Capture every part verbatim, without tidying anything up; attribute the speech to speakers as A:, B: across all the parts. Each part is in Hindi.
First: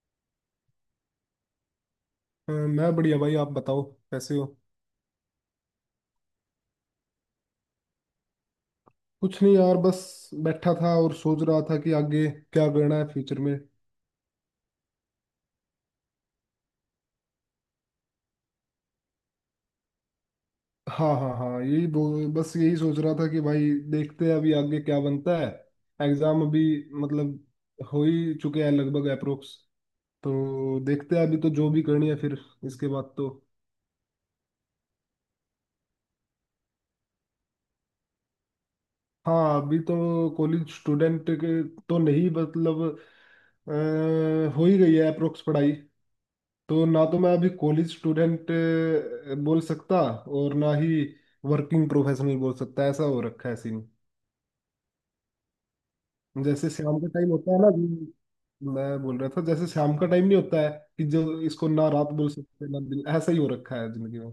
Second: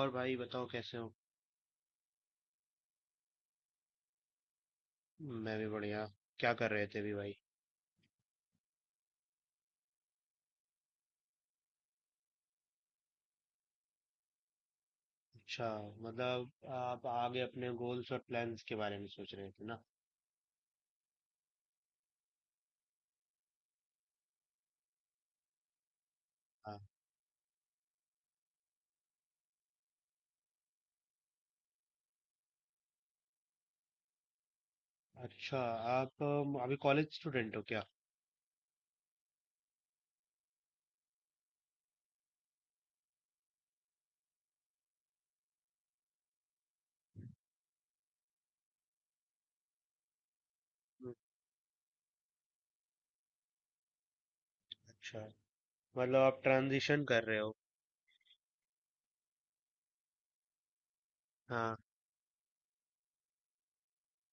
A: और भाई बताओ, कैसे हो।
B: अ, मैं बढ़िया भाई। आप बताओ कैसे हो।
A: मैं भी बढ़िया। क्या कर रहे थे अभी भाई।
B: कुछ नहीं यार, बस बैठा था और सोच रहा था कि आगे क्या करना है फ्यूचर में।
A: अच्छा। मतलब आप आगे अपने गोल्स और प्लान्स के बारे में सोच रहे थे ना।
B: हाँ हाँ हाँ, यही बो- बस यही सोच रहा था कि भाई देखते हैं अभी आगे क्या बनता है। एग्जाम अभी
A: हाँ।
B: मतलब हो ही चुके हैं लगभग अप्रोक्स, तो देखते हैं अभी। तो जो भी करनी है फिर इसके बाद तो।
A: अच्छा। आप अम, अभी कॉलेज स्टूडेंट हो क्या।
B: हाँ, अभी तो कॉलेज स्टूडेंट के तो नहीं मतलब अ, हो ही गई है अप्रोक्स पढ़ाई। तो ना तो मैं अभी कॉलेज स्टूडेंट बोल सकता और ना ही
A: हम्म,
B: वर्किंग प्रोफेशनल बोल सकता। ऐसा हो रखा है सीन।
A: अच्छा, मतलब आप
B: जैसे शाम
A: ट्रांजिशन
B: का
A: कर
B: टाइम
A: रहे
B: होता
A: हो।
B: है ना, जो मैं बोल रहा था, जैसे शाम का टाइम नहीं होता है कि जो इसको
A: हाँ।
B: ना रात बोल सकते ना दिन, ऐसा ही हो रखा है जिंदगी में।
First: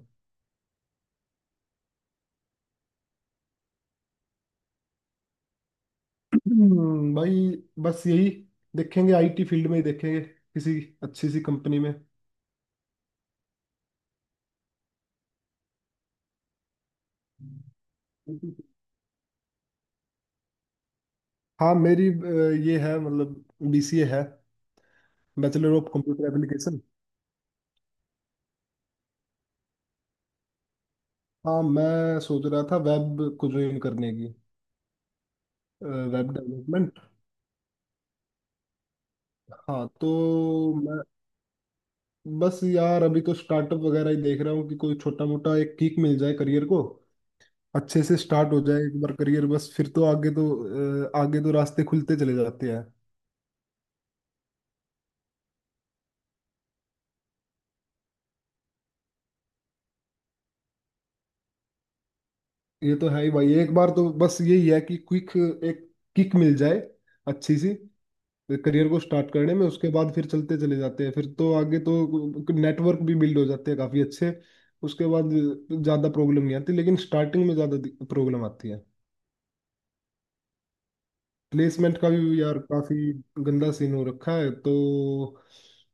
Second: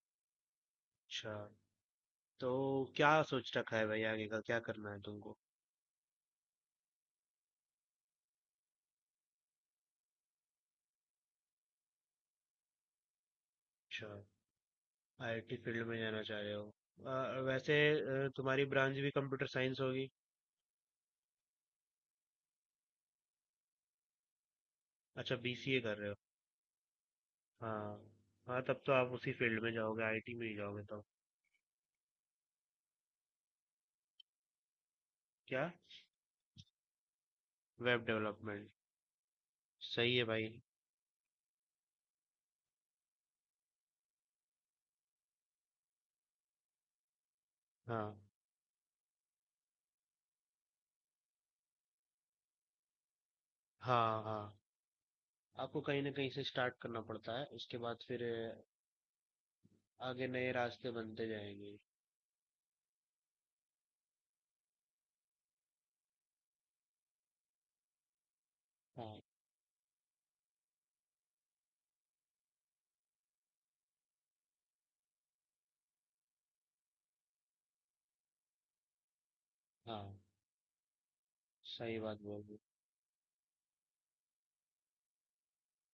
A: अच्छा। तो क्या सोच रखा है भाई, आगे का क्या करना है तुमको।
B: हम्म, भाई बस यही देखेंगे। आईटी फील्ड में ही देखेंगे किसी अच्छी सी कंपनी
A: अच्छा, आईटी फील्ड में जाना चाह रहे हो। अ, वैसे अ,
B: में।
A: तुम्हारी ब्रांच भी कंप्यूटर साइंस होगी।
B: हाँ, मेरी अ, ये है मतलब बीसीए है।
A: अच्छा,
B: बैचलर
A: बीसीए
B: ऑफ
A: कर रहे हो।
B: Computer application.
A: हाँ, हाँ तब तो आप उसी फील्ड में जाओगे, आईटी में ही जाओगे तो।
B: हाँ, मैं सोच रहा था वेब को ज्वाइन करने की।
A: क्या।
B: Web development.
A: Web development.
B: हाँ तो
A: सही है भाई।
B: मैं बस यार अभी तो स्टार्टअप वगैरह ही देख रहा हूँ कि कोई छोटा मोटा एक किक मिल जाए करियर को। अच्छे
A: हाँ,
B: से स्टार्ट हो जाए एक बार करियर, बस फिर तो आगे तो अ, आगे तो रास्ते खुलते चले जाते हैं।
A: हाँ, हाँ, आपको कहीं ना कहीं से स्टार्ट करना पड़ता है, उसके बाद फिर अ, आगे नए रास्ते बनते जाएंगे।
B: ये तो है ही भाई। एक बार तो बस यही है कि क्विक एक किक मिल जाए अच्छी सी करियर को
A: हाँ,
B: स्टार्ट करने में। उसके बाद फिर चलते चले जाते हैं, फिर तो आगे तो नेटवर्क भी बिल्ड हो जाते हैं काफ़ी अच्छे। उसके बाद ज़्यादा प्रॉब्लम नहीं आती, लेकिन स्टार्टिंग में ज़्यादा प्रॉब्लम आती है।
A: हाँ,
B: प्लेसमेंट
A: सही
B: का
A: बात बोल
B: भी
A: रहे
B: यार काफ़ी गंदा सीन हो रखा है, तो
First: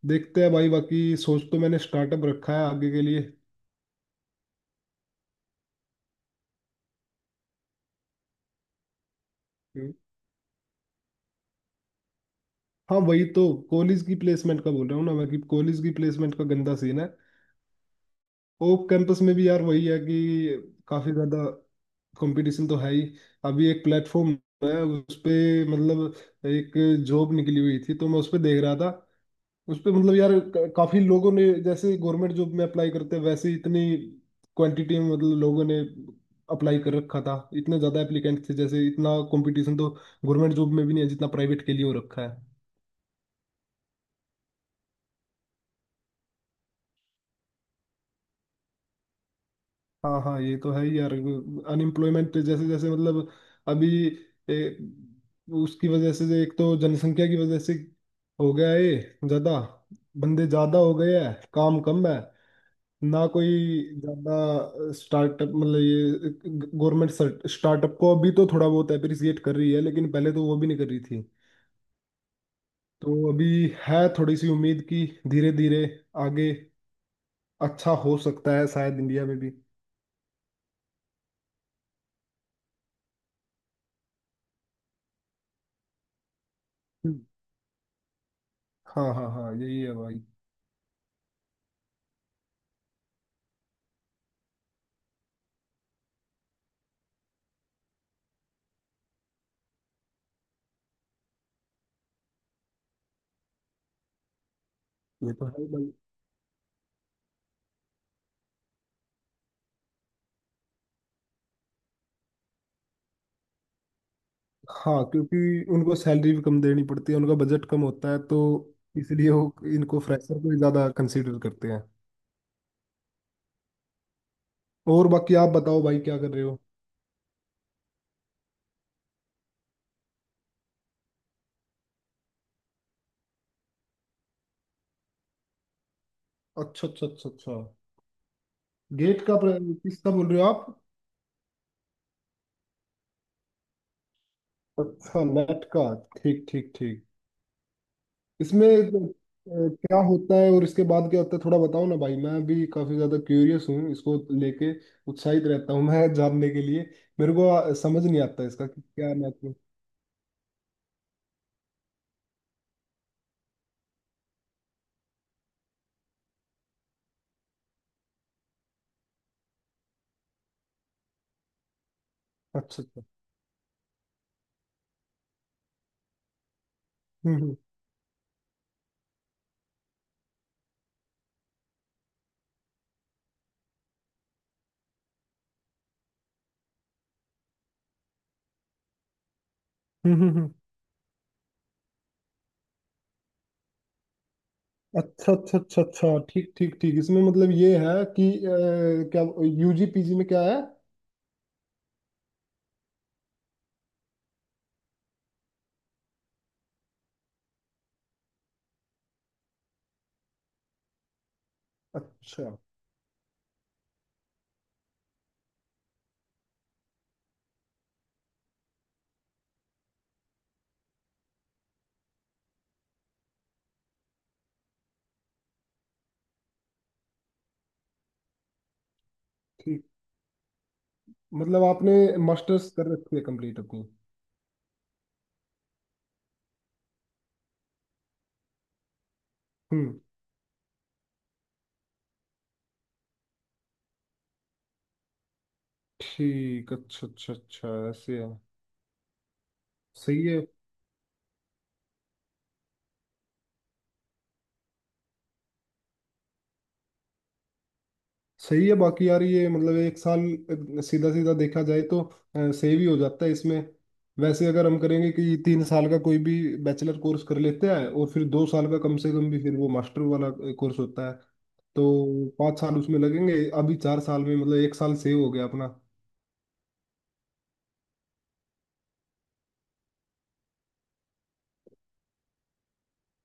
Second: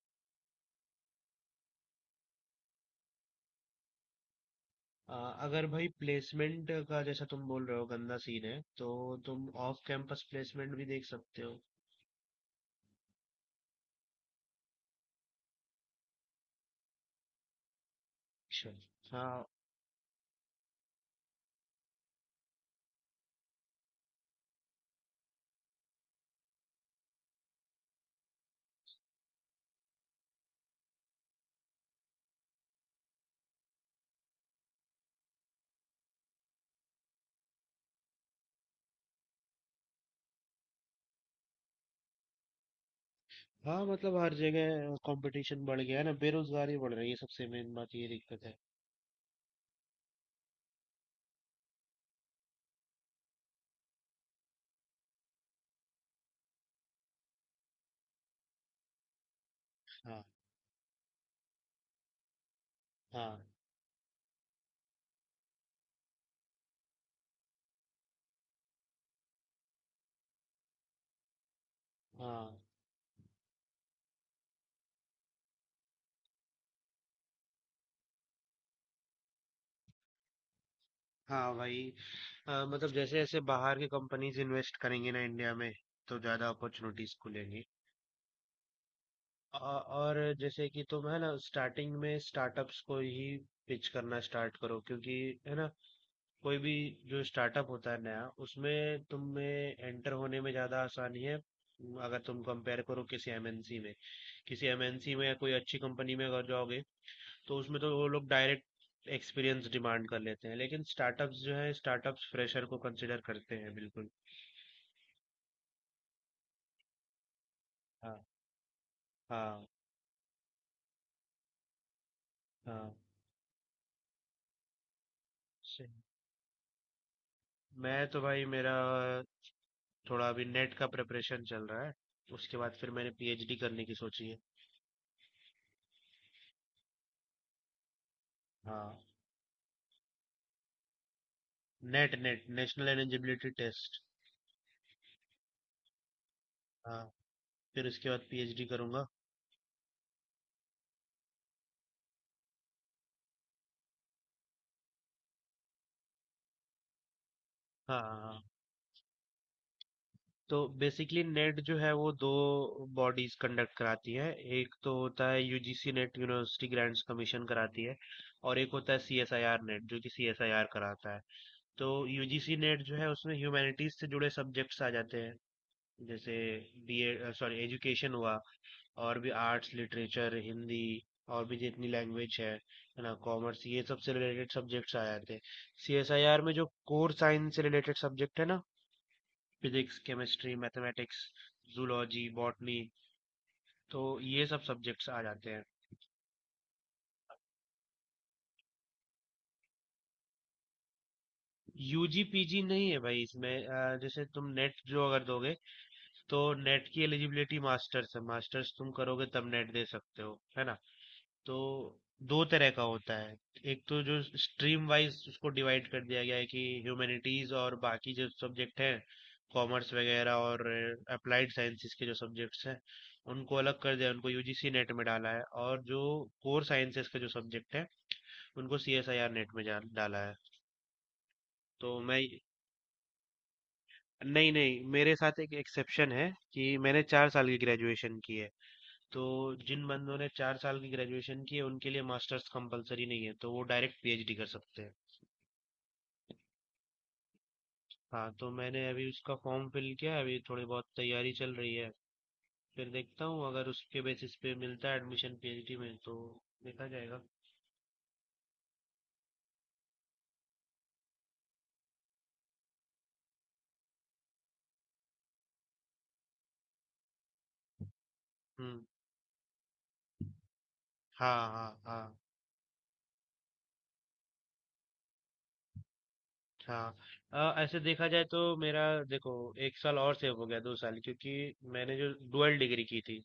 B: देखते हैं भाई। बाकी सोच तो मैंने स्टार्टअप रखा है आगे के लिए।
A: हो। अ, अगर भाई प्लेसमेंट का जैसा तुम बोल रहे हो गंदा सीन है, तो तुम ऑफ
B: हम्म।
A: कैंपस प्लेसमेंट भी देख सकते हो।
B: हाँ वही तो। कॉलेज की प्लेसमेंट का बोल रहा हूँ ना मैं कि कॉलेज की प्लेसमेंट का गंदा सीन है।
A: अच्छा।
B: ओप कैंपस में
A: हाँ।
B: भी यार वही है कि काफी ज्यादा कंपटीशन तो है ही। अभी एक प्लेटफॉर्म है उस पे, मतलब एक जॉब निकली हुई थी तो मैं उस पे देख रहा था। उस पे मतलब यार क- काफी लोगों ने, जैसे गवर्नमेंट जॉब में अप्लाई करते हैं वैसे ही, इतनी क्वांटिटी में मतलब लोगों ने अप्लाई कर रखा था। इतने ज्यादा एप्लीकेंट थे, जैसे इतना कंपटीशन तो गवर्नमेंट जॉब में भी नहीं है जितना प्राइवेट के लिए हो रखा है।
A: हाँ, मतलब हर जगह कंपटीशन बढ़ गया है ना, बेरोजगारी बढ़ रही है, सबसे मेन बात ये दिक्कत है।
B: हाँ हाँ, ये तो है ही यार। अनएम्प्लॉयमेंट जैसे जैसे मतलब अभी ए, उसकी वजह से, एक तो जनसंख्या की वजह से हो गया है ज्यादा,
A: हाँ।
B: बंदे ज्यादा हो गए हैं काम कम है। ना
A: हाँ।
B: कोई ज्यादा स्टार्टअप, मतलब ये गवर्नमेंट स्टार्टअप को अभी तो थोड़ा बहुत अप्रिसिएट कर रही है, लेकिन पहले तो वो भी नहीं कर रही थी।
A: हाँ।
B: तो अभी है थोड़ी सी उम्मीद कि धीरे धीरे आगे अच्छा हो सकता है शायद इंडिया में भी।
A: हाँ वही, अ, मतलब जैसे जैसे बाहर की कंपनीज इन्वेस्ट करेंगी ना इंडिया में, तो ज्यादा अपॉर्चुनिटीज
B: हम्म।
A: खुलेंगी।
B: हाँ हाँ हाँ, यही
A: अ-
B: है
A: और
B: भाई।
A: जैसे कि तुम, है ना, स्टार्टिंग में स्टार्टअप्स को ही पिच करना स्टार्ट करो, क्योंकि, है ना, कोई भी जो स्टार्टअप होता है नया उसमें तुम्हें एंटर होने में ज्यादा आसानी है। अगर तुम कंपेयर करो किसी एमएनसी में, किसी एमएनसी में
B: ये
A: या
B: तो
A: कोई
B: है
A: अच्छी
B: भाई।
A: कंपनी में अगर जाओगे तो उसमें तो वो लोग डायरेक्ट एक्सपीरियंस डिमांड कर लेते हैं, लेकिन स्टार्टअप्स जो है, स्टार्टअप्स फ्रेशर को कंसिडर करते हैं बिल्कुल।
B: हाँ, क्योंकि उनको सैलरी भी कम देनी पड़ती है, उनका बजट कम होता है,
A: हाँ।
B: तो इसलिए वो
A: हाँ।
B: इनको फ्रेशर को ही ज्यादा कंसीडर करते हैं।
A: हाँ,
B: और बाकी आप बताओ
A: सही।
B: भाई, क्या कर रहे हो।
A: मैं तो भाई, मेरा थोड़ा अभी नेट का प्रिपरेशन चल रहा है, उसके बाद फिर मैंने पीएचडी करने की सोची है।
B: अच्छा अच्छा अच्छा अच्छा।
A: हाँ।
B: गेट का प्र- किसका बोल रहे हो आप।
A: NET, NET national eligibility test.
B: अच्छा, नेट का। ठीक ठीक
A: हाँ,
B: ठीक।
A: फिर उसके बाद पीएचडी
B: इसमें
A: करूंगा।
B: अ, क्या होता है और इसके बाद क्या होता है, थोड़ा बताओ ना भाई। मैं भी काफी ज्यादा क्यूरियस हूँ इसको लेके, उत्साहित रहता हूँ मैं जानने के लिए। मेरे को अ,
A: हाँ,
B: समझ नहीं
A: हाँ
B: आता इसका कि क्या नेट।
A: तो बेसिकली नेट जो है वो दो बॉडीज कंडक्ट कराती है। एक तो होता है UGC NET, university grants commission कराती है, और एक होता है सीएसआईआर नेट जो कि सीएसआईआर कराता है। तो यूजीसी नेट
B: अच्छा
A: जो
B: अच्छा।
A: है उसमें ह्यूमैनिटीज से जुड़े सब्जेक्ट्स आ जाते हैं। जैसे बीए,
B: हम्म हम्म
A: सॉरी एजुकेशन हुआ, और भी आर्ट्स, लिटरेचर, हिंदी, और भी जितनी लैंग्वेज है है ना, कॉमर्स, ये सब से रिलेटेड सब्जेक्ट्स आ जाते हैं। सीएसआईआर में जो कोर साइंस से रिलेटेड सब्जेक्ट है ना, फिजिक्स,
B: हम्म, हम्म, हम्म।
A: केमिस्ट्री, मैथमेटिक्स, जूलॉजी, बॉटनी, तो ये सब सब्जेक्ट्स आ
B: अच्छा
A: जाते
B: अच्छा
A: हैं।
B: अच्छा अच्छा, ठीक ठीक ठीक। इसमें मतलब ये है कि अ, क्या यूजी पीजी में क्या है।
A: यूजी पीजी नहीं है भाई, इसमें अ, जैसे तुम नेट जो अगर दोगे, तो नेट की एलिजिबिलिटी मास्टर्स है, मास्टर्स तुम करोगे तब नेट दे सकते हो, है ना। तो दो
B: अच्छा
A: तरह का होता है। एक तो जो स्ट्रीम वाइज उसको डिवाइड कर दिया गया है कि ह्यूमैनिटीज और बाकी जो सब्जेक्ट हैं, कॉमर्स वगैरह, और अप्लाइड साइंसेज के जो सब्जेक्ट्स हैं, उनको अलग कर दिया, उनको यूजीसी नेट में डाला है, और जो कोर साइंसेज के जो सब्जेक्ट हैं उनको सीएसआईआर नेट में
B: ठीक।
A: जा- डाला है।
B: मतलब आपने
A: तो मैं,
B: मास्टर्स कर रखी है कंप्लीट अपनी।
A: नहीं नहीं, मेरे साथ एक एक्सेप्शन है कि मैंने चार साल की ग्रेजुएशन की है। तो जिन
B: हम्म
A: बंदों ने चार साल की ग्रेजुएशन की है उनके लिए मास्टर्स कंपलसरी नहीं है, तो वो डायरेक्ट पीएचडी कर सकते हैं।
B: ठीक। अच्छा अच्छा अच्छा ऐसे है।
A: हाँ, तो मैंने अभी उसका फॉर्म फिल किया है,
B: सही
A: अभी
B: है।
A: थोड़ी बहुत तैयारी चल रही है। फिर देखता हूँ, अगर उसके बेसिस पे मिलता है एडमिशन पीएचडी में, तो देखा जाएगा।
B: सही है। बाकी यार ये मतलब एक साल सीधा सीधा देखा जाए तो सेव ही हो जाता है इसमें। वैसे अगर हम करेंगे कि तीन साल का कोई भी बैचलर कोर्स कर लेते हैं, और फिर दो साल का
A: हम्म।
B: कम से कम भी फिर वो मास्टर वाला कोर्स होता है,
A: हाँ। हाँ। हाँ।
B: तो पाँच साल उसमें लगेंगे। अभी चार साल में मतलब एक साल सेव हो गया अपना।
A: हाँ अ, ऐसे देखा जाए तो मेरा, देखो, एक साल और सेव हो गया, दो साल, क्योंकि मैंने जो डुअल डिग्री की थी,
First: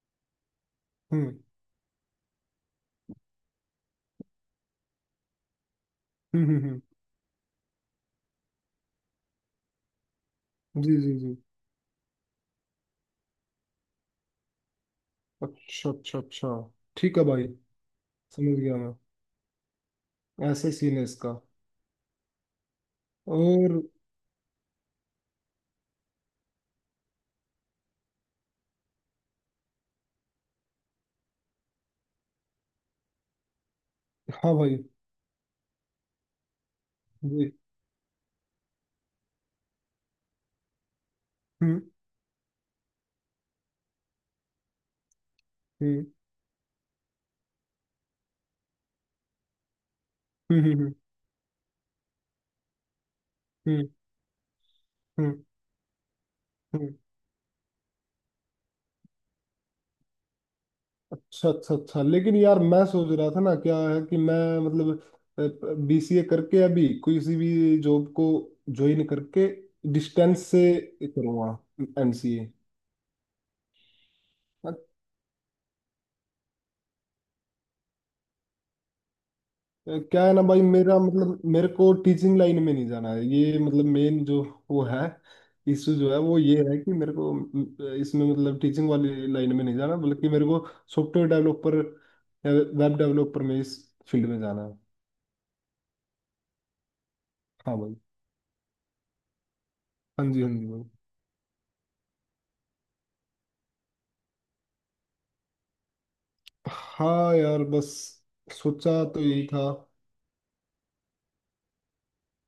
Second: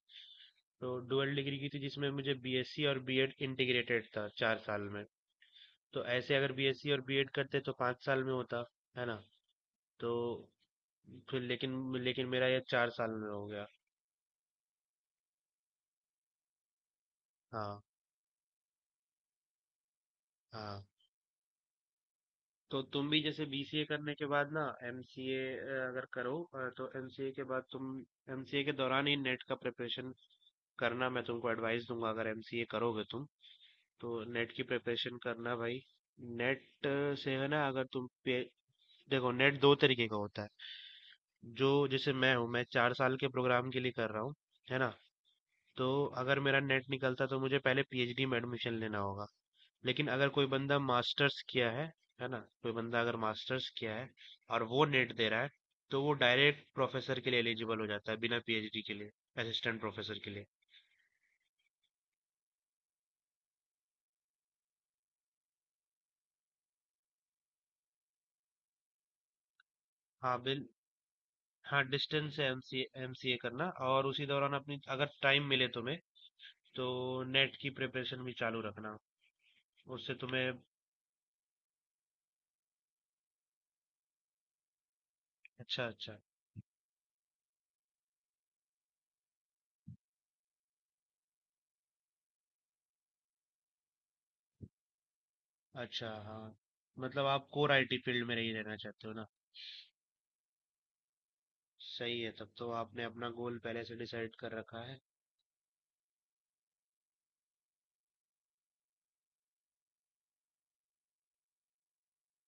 A: तो डुअल
B: हम्म
A: डिग्री की थी जिसमें मुझे बीएससी और बीएड इंटीग्रेटेड था चार साल में। तो ऐसे
B: हम्म
A: अगर
B: हम्म हम्म,
A: बीएससी और बीएड करते तो पाँच साल में होता, है ना। तो
B: जी जी जी।
A: फिर, लेकिन लेकिन मेरा ये चार साल में हो गया।
B: अच्छा अच्छा अच्छा। ठीक है भाई,
A: हाँ।
B: समझ गया मैं। ऐसे
A: हाँ,
B: सीन है इसका।
A: तो तुम भी जैसे
B: और
A: बीसीए करने के बाद ना, एमसीए अगर करो, अ, तो एमसीए के बाद तुम, एमसीए के दौरान ही नेट का प्रिपरेशन करना, मैं तुमको एडवाइस दूंगा। अगर एमसीए करोगे तुम, तो नेट
B: हाँ
A: की
B: भाई।
A: प्रिपरेशन करना भाई। नेट से, है
B: जी।
A: ना, अगर तुम पे- देखो, नेट दो तरीके का होता है। जो
B: हम्म
A: जैसे मैं हूँ, मैं चार साल के प्रोग्राम के लिए कर रहा हूँ, है ना। तो
B: हम्म
A: अगर मेरा नेट निकलता तो मुझे पहले पीएचडी में एडमिशन लेना होगा। लेकिन अगर कोई
B: हम्म हम्म
A: बंदा
B: हम्म
A: मास्टर्स किया है है ना, कोई बंदा अगर मास्टर्स
B: हम्म
A: किया है और वो नेट दे रहा
B: हम्म,
A: है, तो वो डायरेक्ट
B: हम्म।
A: प्रोफेसर के लिए एलिजिबल हो जाता है, बिना पीएचडी के लिए, असिस्टेंट प्रोफेसर के लिए।
B: अच्छा अच्छा अच्छा। लेकिन यार मैं सोच रहा था ना, क्या है कि मैं मतलब बीसीए करके अभी किसी भी जॉब को ज्वाइन करके
A: हाँ
B: डिस्टेंस
A: बिल
B: से करूँगा
A: हाँ, डिस्टेंस से
B: एमसीए।
A: एमसीए, एमसीए करना, और उसी दौरान अपनी, अगर टाइम मिले तुम्हें, तो नेट की प्रिपरेशन भी चालू रखना, उससे
B: क्या है ना
A: तुम्हें।
B: भाई, मेरा मतलब मेरे को टीचिंग लाइन में नहीं जाना है, ये मतलब मेन जो वो है
A: अच्छा,
B: इशू जो
A: अच्छा,
B: है, वो ये है कि मेरे को अ, इसमें मतलब टीचिंग वाली लाइन में नहीं जाना, बल्कि मेरे को सॉफ्टवेयर डेवलपर वेब डेवलपर में, इस फील्ड में जाना है।
A: अच्छा। हाँ, मतलब आप कोर
B: हाँ भाई।
A: आईटी फील्ड में ही रहना चाहते हो ना।
B: हाँ जी हाँ जी भाई।
A: सही है, तब तो आपने अपना गोल पहले से डिसाइड कर रखा है।
B: हाँ यार बस सोचा तो यही था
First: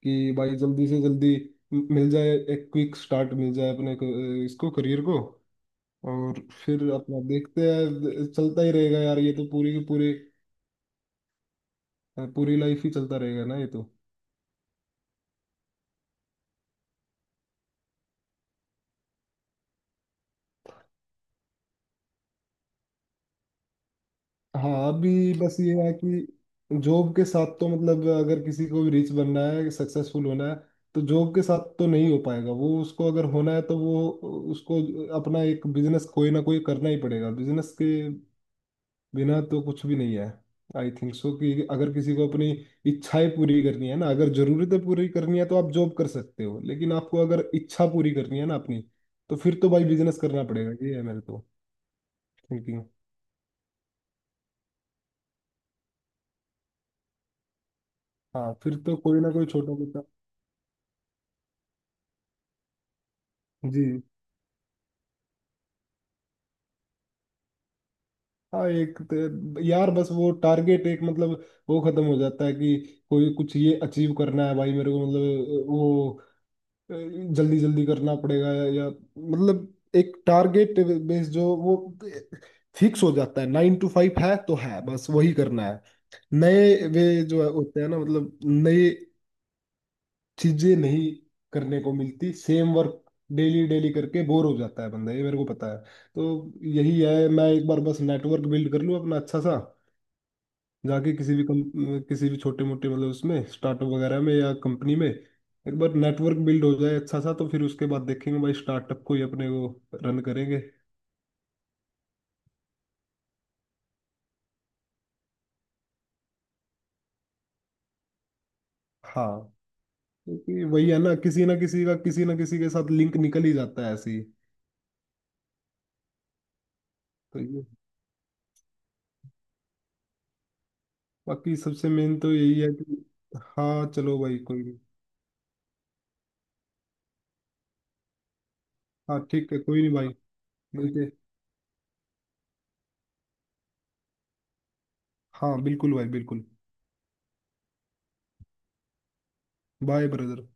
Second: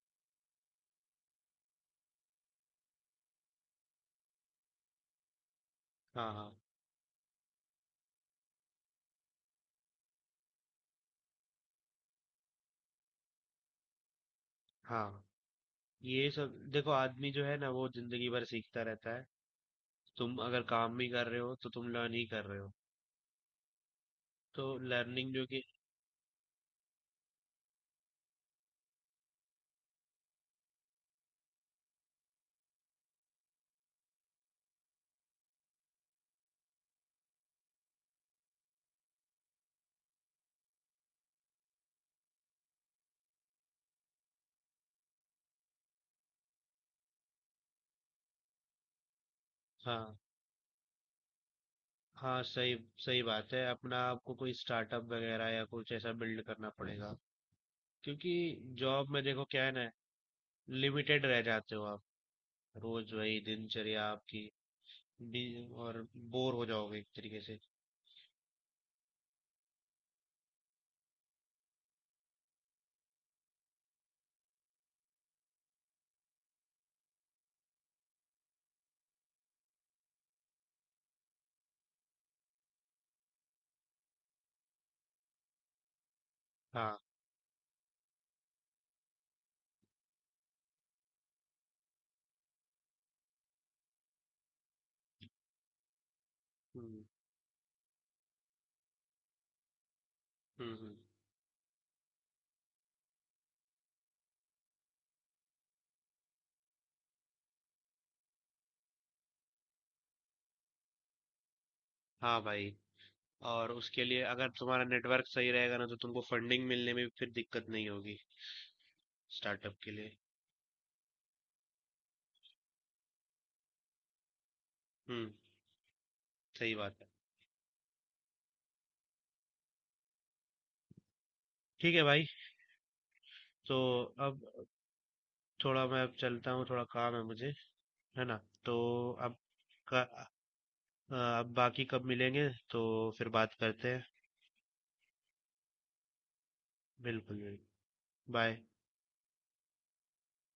B: कि भाई जल्दी से जल्दी म- मिल जाए, एक क्विक स्टार्ट मिल जाए अपने को, इसको करियर को।
A: हाँ,
B: और
A: हाँ,
B: फिर अपना देखते हैं चलता ही रहेगा यार, ये तो पूरी की पूरी पूरी लाइफ ही चलता रहेगा ना ये तो।
A: हाँ, ये सब देखो, आदमी जो है ना वो जिंदगी भर सीखता रहता है। तुम अगर काम भी कर रहे हो तो तुम लर्न ही कर रहे हो। तो
B: हाँ, अभी
A: लर्निंग जो
B: बस
A: कि,
B: ये है कि जॉब के साथ तो मतलब अगर किसी को भी रिच बनना है सक्सेसफुल होना है, तो जॉब के साथ तो नहीं हो पाएगा वो, उसको अगर होना है तो वो उसको अपना एक बिजनेस कोई ना कोई करना ही पड़ेगा। बिजनेस के बिना तो कुछ भी नहीं है। आई थिंक सो कि अगर किसी को अपनी इच्छाएं पूरी करनी है ना, अगर जरूरतें पूरी करनी है तो आप जॉब कर सकते हो, लेकिन आपको अगर इच्छा पूरी करनी है ना अपनी, तो फिर तो भाई
A: हाँ,
B: बिजनेस करना पड़ेगा। ये है मेरे तो
A: हाँ सही,
B: थिंकिंग।
A: सही बात है, अपना आपको कोई स्टार्टअप वगैरह या कुछ ऐसा बिल्ड करना पड़ेगा क्योंकि
B: हाँ, फिर तो
A: जॉब
B: कोई
A: में
B: ना
A: देखो
B: कोई
A: क्या है
B: छोटा
A: ना,
B: मोटा।
A: लिमिटेड रह जाते हो आप, रोज वही
B: जी
A: दिनचर्या आपकी भी, और बोर हो जाओगे एक तरीके से।
B: हाँ। एक तो- यार बस वो टारगेट एक मतलब वो खत्म हो जाता है कि कोई कुछ ये अचीव करना है भाई मेरे को, मतलब वो जल्दी जल्दी करना पड़ेगा। या मतलब एक टारगेट बेस जो वो फिक्स हो जाता है, नाइन टू फाइव है तो है, बस वही करना है। नए
A: हाँ।
B: वे जो है होते हैं ना, मतलब नए चीजें नहीं करने को मिलती, सेम वर्क डेली डेली करके बोर हो जाता है बंदा, ये मेरे को पता है। तो यही
A: हम्म।
B: है, मैं एक बार बस नेटवर्क बिल्ड कर लूँ अपना अच्छा सा,
A: हम्म। हम्म।
B: जाके किसी भी कम, किसी भी छोटे मोटे मतलब उसमें स्टार्टअप वगैरह में या कंपनी में। एक बार नेटवर्क बिल्ड हो जाए अच्छा सा तो फिर उसके बाद देखेंगे भाई, स्टार्टअप को ही अपने वो रन करेंगे।
A: हाँ भाई, और उसके लिए अगर तुम्हारा नेटवर्क सही रहेगा ना, तो तुमको फंडिंग मिलने में भी फिर दिक्कत नहीं होगी
B: हाँ,
A: स्टार्टअप के लिए।
B: क्योंकि वही है ना, किसी ना किसी का किसी ना किसी के साथ लिंक निकल ही जाता है ऐसे ही।
A: हम्म, सही बात है।
B: तो ये बाकी सबसे
A: ठीक है
B: मेन
A: भाई।
B: तो यही है कि।
A: तो
B: हाँ चलो भाई
A: अब
B: कोई नहीं।
A: थोड़ा, मैं अब चलता हूँ, थोड़ा काम है मुझे, है ना। तो
B: हाँ
A: अब
B: ठीक है कोई नहीं
A: का
B: भाई। मिलते।
A: अब बाकी कब मिलेंगे तो फिर बात करते हैं।
B: हाँ बिल्कुल भाई बिल्कुल।
A: बिल्कुल, बिल्कुल। बाय।
B: Bye brother.